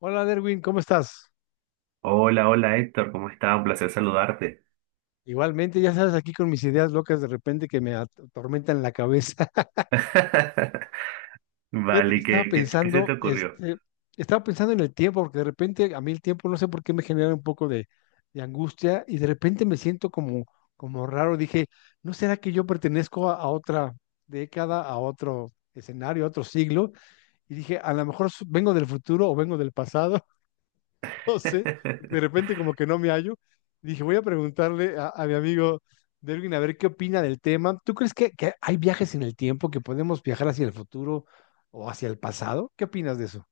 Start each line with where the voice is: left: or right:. left: Hola Derwin, ¿cómo estás?
right: Hola, hola Héctor, ¿cómo estás? Un placer saludarte.
left: Igualmente, ya sabes, aquí con mis ideas locas de repente que me atormentan la cabeza. Fíjate que
right: Vale,
left: estaba
right: ¿qué se
left: pensando,
right: te ocurrió?
left: este, estaba pensando en el tiempo, porque de repente a mí el tiempo no sé por qué me genera un poco de angustia y de repente me siento como raro. Dije, ¿no será que yo pertenezco a otra década, a otro escenario, a otro siglo? Y dije, a lo mejor vengo del futuro o vengo del pasado. No sé, porque de repente como que no me hallo. Dije, voy a preguntarle a mi amigo Derwin a ver qué opina del tema. ¿Tú crees que hay viajes en el tiempo, que podemos viajar hacia el futuro o hacia el pasado? ¿Qué opinas de eso?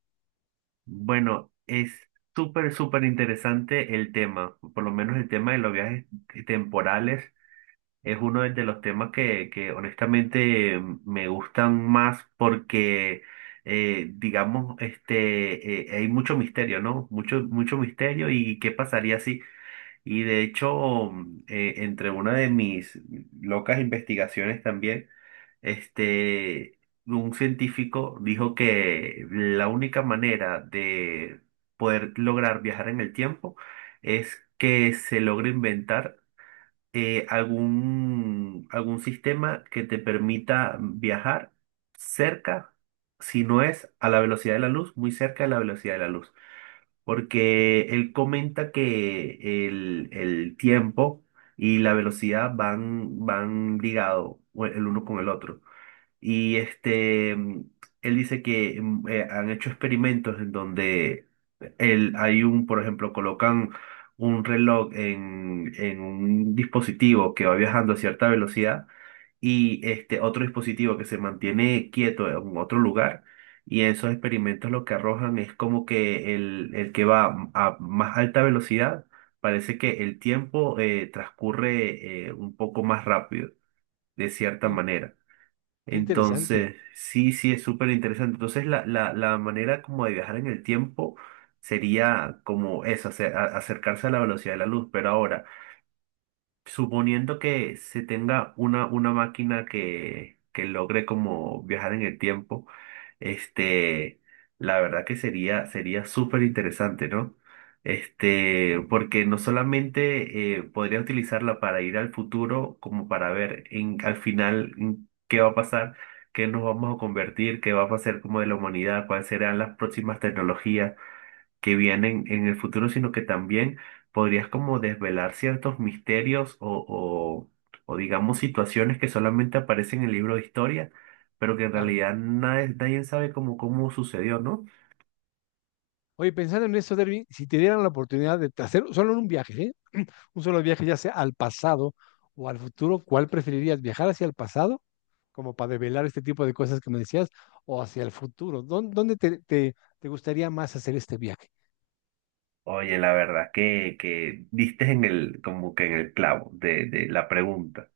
right: Bueno, es súper, súper interesante el tema. Por lo menos el tema de los viajes temporales es uno de los temas que honestamente me gustan más porque, digamos, hay mucho misterio, ¿no? Mucho, mucho misterio y qué pasaría si... Y de hecho, entre una de mis locas investigaciones también, este, un científico dijo que la única manera de poder lograr viajar en el tiempo es que se logre inventar algún sistema que te permita viajar cerca, si no es a la velocidad de la luz, muy cerca de la velocidad de la luz, porque él comenta que el tiempo y la velocidad van, van ligados el uno con el otro. Y él dice que han hecho experimentos en donde hay un, por ejemplo, colocan un reloj en un dispositivo que va viajando a cierta velocidad y este otro dispositivo que se mantiene quieto en otro lugar. Y en esos experimentos lo que arrojan es como que el que va a más alta velocidad, parece que el tiempo transcurre un poco más rápido, de cierta
left: Sí,
right: manera.
left: qué interesante.
right: Entonces, sí, sí, es súper interesante. Entonces, la manera como de viajar en el tiempo sería como eso, acercarse a la velocidad de la luz. Pero ahora, suponiendo que se tenga una máquina que logre como viajar en el tiempo, este, la verdad que sería, sería súper interesante, ¿no? Porque no solamente podría utilizarla para ir al futuro, como para ver en, al final en qué va a pasar, qué nos vamos a convertir, qué va a pasar como de la humanidad, cuáles serán las próximas tecnologías que vienen en el futuro, sino que también podrías como desvelar ciertos misterios o, o digamos situaciones que solamente aparecen en el libro de historia, pero que en
left: Claro.
right: realidad nadie, nadie sabe cómo, cómo sucedió, ¿no?
left: Oye, pensando en eso, Derwin, si te dieran la oportunidad de hacer solo un viaje, ¿eh? Un solo viaje, ya sea al pasado o al futuro, ¿cuál preferirías? ¿Viajar hacia el pasado, como para develar este tipo de cosas que me decías, o hacia el futuro? ¿Dónde te gustaría más hacer este viaje?
right: Oye, la verdad que diste en el, como que en el clavo de la pregunta,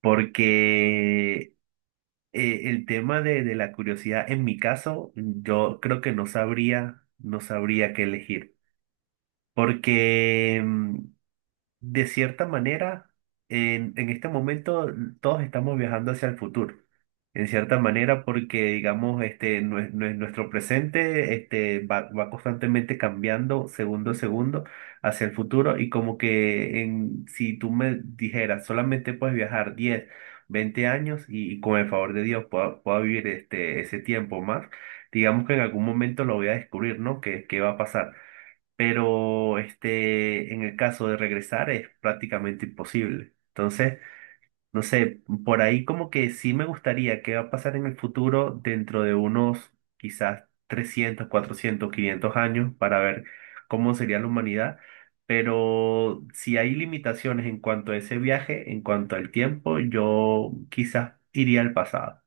right: porque el tema de la curiosidad, en mi caso, yo creo que no sabría, no sabría qué elegir, porque de cierta manera, en este momento todos estamos viajando hacia el futuro. En cierta manera, porque digamos, nuestro presente, va, va constantemente cambiando segundo a segundo hacia el futuro, y como que en, si tú me dijeras, solamente puedes viajar 10 o 20 años y con el favor de Dios puedo, puedo vivir ese tiempo más, digamos que en algún momento lo voy a descubrir, ¿no? ¿Qué, qué va a pasar? Pero en el caso de regresar es prácticamente imposible. Entonces, no sé, por ahí como que sí me gustaría qué va a pasar en el futuro dentro de unos quizás 300, 400 o 500 años para ver cómo sería la humanidad. Pero si hay limitaciones en cuanto a ese viaje, en cuanto al tiempo, yo quizás iría al pasado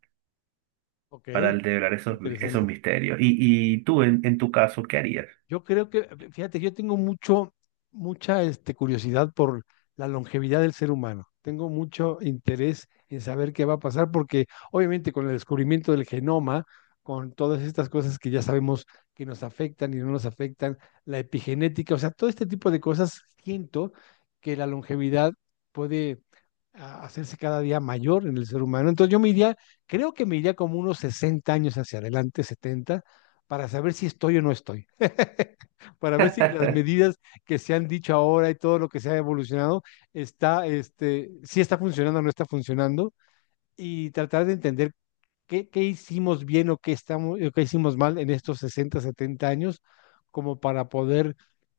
left: Ok,
right: para develar esos, esos
left: interesante.
right: misterios. Y tú, en tu caso, ¿qué harías?
left: Yo creo que, fíjate, yo tengo mucha curiosidad por la longevidad del ser humano. Tengo mucho interés en saber qué va a pasar, porque obviamente con el descubrimiento del genoma, con todas estas cosas que ya sabemos que nos afectan y no nos afectan, la epigenética, o sea, todo este tipo de cosas, siento que la longevidad puede a hacerse cada día mayor en el ser humano. Entonces yo me iría, creo que me iría como unos 60 años hacia adelante, setenta, para saber si estoy o no estoy, para ver si las medidas que se han dicho ahora y todo lo que se ha evolucionado está, este, si está funcionando o no está funcionando, y tratar de entender qué hicimos bien o qué hicimos mal en estos 60 70 años, como para poder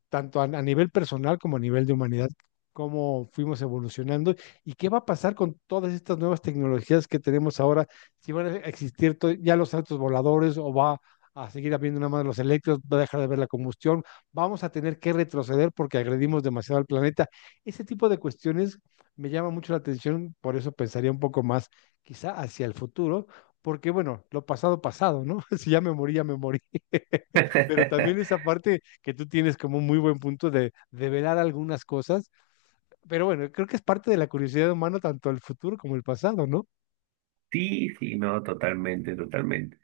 left: tanto a nivel personal como a nivel de humanidad, cómo fuimos evolucionando y qué va a pasar con todas estas nuevas tecnologías que tenemos ahora, si van a existir ya los autos voladores o va a seguir habiendo nada más los eléctricos, va a dejar de haber la combustión, vamos a tener que retroceder porque agredimos demasiado al planeta. Ese tipo de cuestiones me llama mucho la atención, por eso pensaría un poco más quizá hacia el futuro. Porque bueno, lo pasado pasado, ¿no? Si ya me morí, ya me morí. Pero también esa parte que tú tienes como un muy buen punto de develar algunas cosas, pero bueno, creo que es parte de la curiosidad humana, tanto el futuro como el pasado, ¿no?
right: Sí, sí, no, totalmente, totalmente.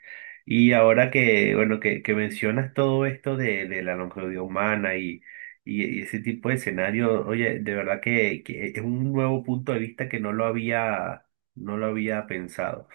right: Y ahora que, bueno, que mencionas todo esto de la longevidad humana y, y ese tipo de escenario, oye, de verdad que es un nuevo punto de vista que no lo había, no lo había pensado.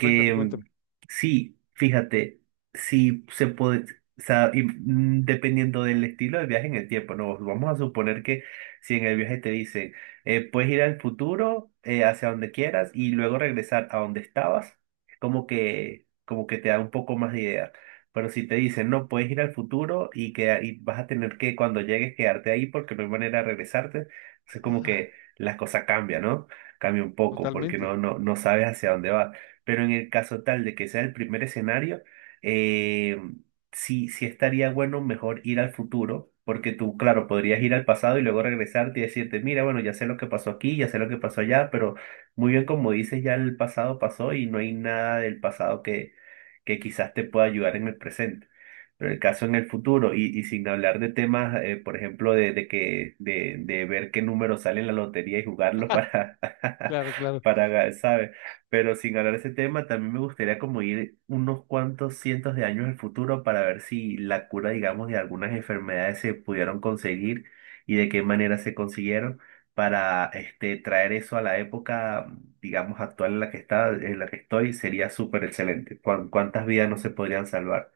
left: Cuéntame, cuéntame.
right: sí, fíjate, sí se puede, o sea, y, dependiendo del estilo de viaje en el tiempo, no, vamos a suponer que si en el viaje te dicen puedes ir al futuro, hacia donde quieras y luego regresar a donde estabas, como que te da un poco más de idea. Pero si te dicen, no, puedes ir al futuro y, que, y vas a tener que cuando llegues quedarte ahí porque no hay manera de regresarte, es como
left: Ah,
right: que las cosas cambian, ¿no? Cambia un poco porque
left: totalmente.
right: no, no, no sabes hacia dónde vas. Pero en el caso tal de que sea el primer escenario, eh, sí, sí estaría bueno mejor ir al futuro, porque tú, claro, podrías ir al pasado y luego regresarte y decirte, mira, bueno, ya sé lo que pasó aquí, ya sé lo que pasó allá, pero muy bien como dices, ya el pasado pasó y no hay nada del pasado que quizás te pueda ayudar en el presente. Pero el caso en el futuro, y sin hablar de temas, por ejemplo, de, de ver qué número sale en la lotería y jugarlo para,
left: Claro, claro.
right: para, ¿sabes? Pero sin hablar de ese tema, también me gustaría como ir unos cuantos cientos de años al futuro para ver si la cura, digamos, de algunas enfermedades se pudieron conseguir y de qué manera se consiguieron para traer eso a la época, digamos, actual en la que está, en la que estoy, sería súper excelente. Cuántas vidas no se podrían salvar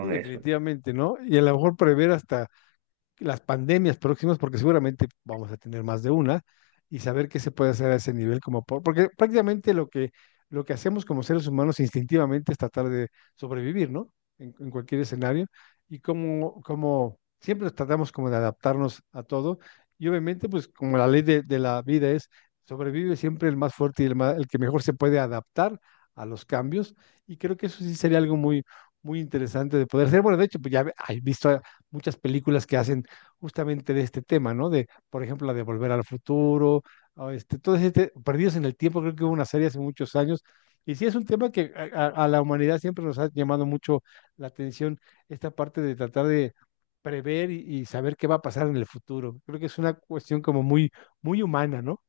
left: Sí,
right: eso?
left: definitivamente, ¿no? Y a lo mejor prever hasta las pandemias próximas, porque seguramente vamos a tener más de una, y saber qué se puede hacer a ese nivel, como porque prácticamente lo que hacemos como seres humanos instintivamente es tratar de sobrevivir, ¿no? En cualquier escenario, y como siempre tratamos como de adaptarnos a todo, y obviamente pues como la ley de la vida es, sobrevive siempre el más fuerte y el que mejor se puede adaptar a los cambios, y creo que eso sí sería algo muy... Muy interesante de poder hacer. Bueno, de hecho, pues ya he visto muchas películas que hacen justamente de este tema, ¿no? De, por ejemplo, la de Volver al Futuro, o este, todo este, Perdidos en el Tiempo, creo que hubo una serie hace muchos años. Y sí, es un tema que a la humanidad siempre nos ha llamado mucho la atención, esta parte de tratar de prever y saber qué va a pasar en el futuro. Creo que es una cuestión como muy, muy humana, ¿no?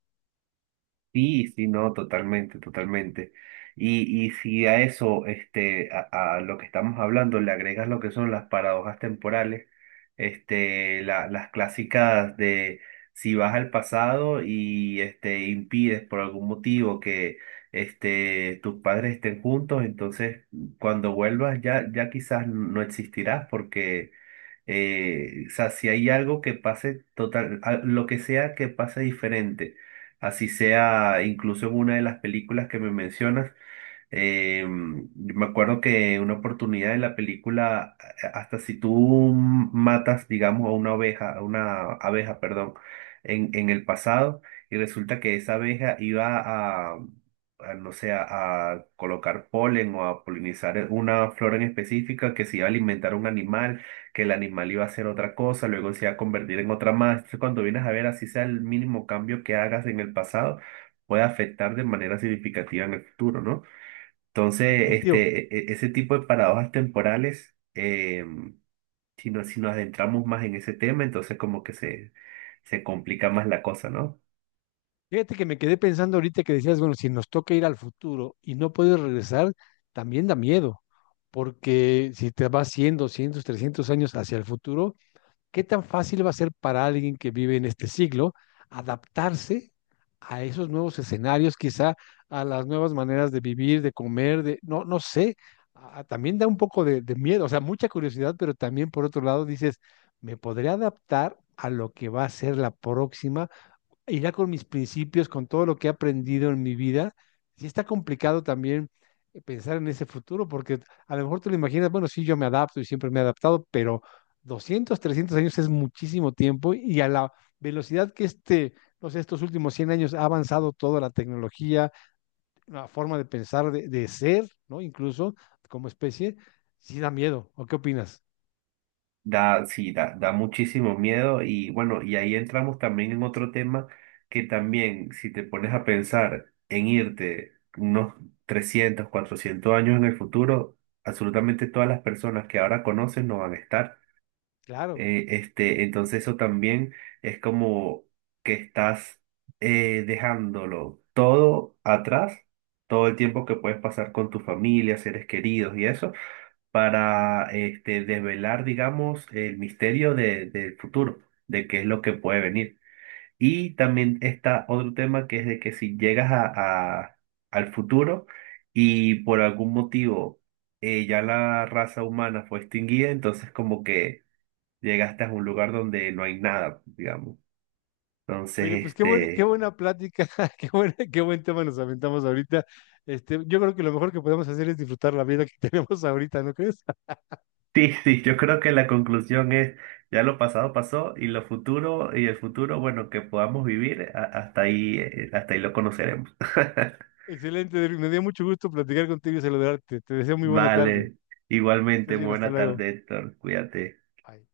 right: Sí, sí, no, totalmente, totalmente. Y si a eso, a lo que estamos hablando, le agregas lo que son las paradojas temporales, las clásicas de si vas al pasado y impides por algún motivo que tus padres estén juntos, entonces cuando vuelvas ya, ya quizás no existirás, porque o sea, si hay algo que pase total, lo que sea que pase diferente, así sea incluso en una de las películas que me mencionas, eh, me acuerdo que una oportunidad de la película, hasta si tú matas, digamos, a una oveja, a una abeja, perdón, en el pasado, y resulta que esa abeja iba a, no sé, a colocar polen o a polinizar una flor en específica, que se iba a alimentar un animal, que el animal iba a hacer otra cosa, luego se iba a convertir en otra más. Entonces, cuando vienes a ver, así sea el mínimo cambio que hagas en el pasado, puede afectar de manera significativa en el futuro, ¿no? Entonces,
left: Definitivo.
right: ese tipo de paradojas temporales, si si nos adentramos más en ese tema, entonces como que se complica más la cosa, ¿no?
left: Fíjate que me quedé pensando ahorita que decías, bueno, si nos toca ir al futuro y no puedes regresar, también da miedo, porque si te vas 100, 200, 300 años hacia el futuro, ¿qué tan fácil va a ser para alguien que vive en este siglo adaptarse a esos nuevos escenarios, quizá a las nuevas maneras de vivir, de comer, de, no, no sé, a- también da un poco de miedo, o sea, mucha curiosidad, pero también por otro lado dices, me podré adaptar a lo que va a ser la próxima y ya con mis principios, con todo lo que he aprendido en mi vida, sí está complicado también, pensar en ese futuro, porque a lo mejor te lo imaginas, bueno, sí, yo me adapto y siempre me he adaptado, pero 200, 300 años es muchísimo tiempo y a la velocidad que este, no sé, estos últimos 100 años ha avanzado toda la tecnología, la forma de pensar, de ser, ¿no? Incluso como especie, sí da miedo. ¿O qué opinas?
right: Da, sí, da, da muchísimo miedo. Y bueno, y ahí entramos también en otro tema que también, si te pones a pensar en irte unos 300 o 400 años en el futuro, absolutamente todas las personas que ahora conoces no van a estar.
left: Claro.
right: Entonces eso también es como que estás dejándolo todo atrás, todo el tiempo que puedes pasar con tu familia, seres queridos y eso, para desvelar, digamos, el misterio del futuro, de qué es lo que puede venir. Y también está otro tema que es de que si llegas a, a- al futuro y por algún motivo ya la raza humana fue extinguida, entonces como que llegaste a un lugar donde no hay nada, digamos. Entonces,
left: Oye, pues qué buena plática, qué buen tema nos aventamos ahorita. Este, yo creo que lo mejor que podemos hacer es disfrutar la vida que tenemos ahorita, ¿no crees?
right: sí, sí, yo creo que la conclusión es, ya lo pasado pasó y el futuro, bueno, que podamos vivir, hasta ahí lo conoceremos.
left: Excelente, Derrick, me dio mucho gusto platicar contigo y saludarte. Te deseo muy buena tarde.
right: Vale,
left: Que
right: igualmente,
left: estés bien, hasta
right: buena
left: luego.
right: tarde, Héctor, cuídate.
left: Bye.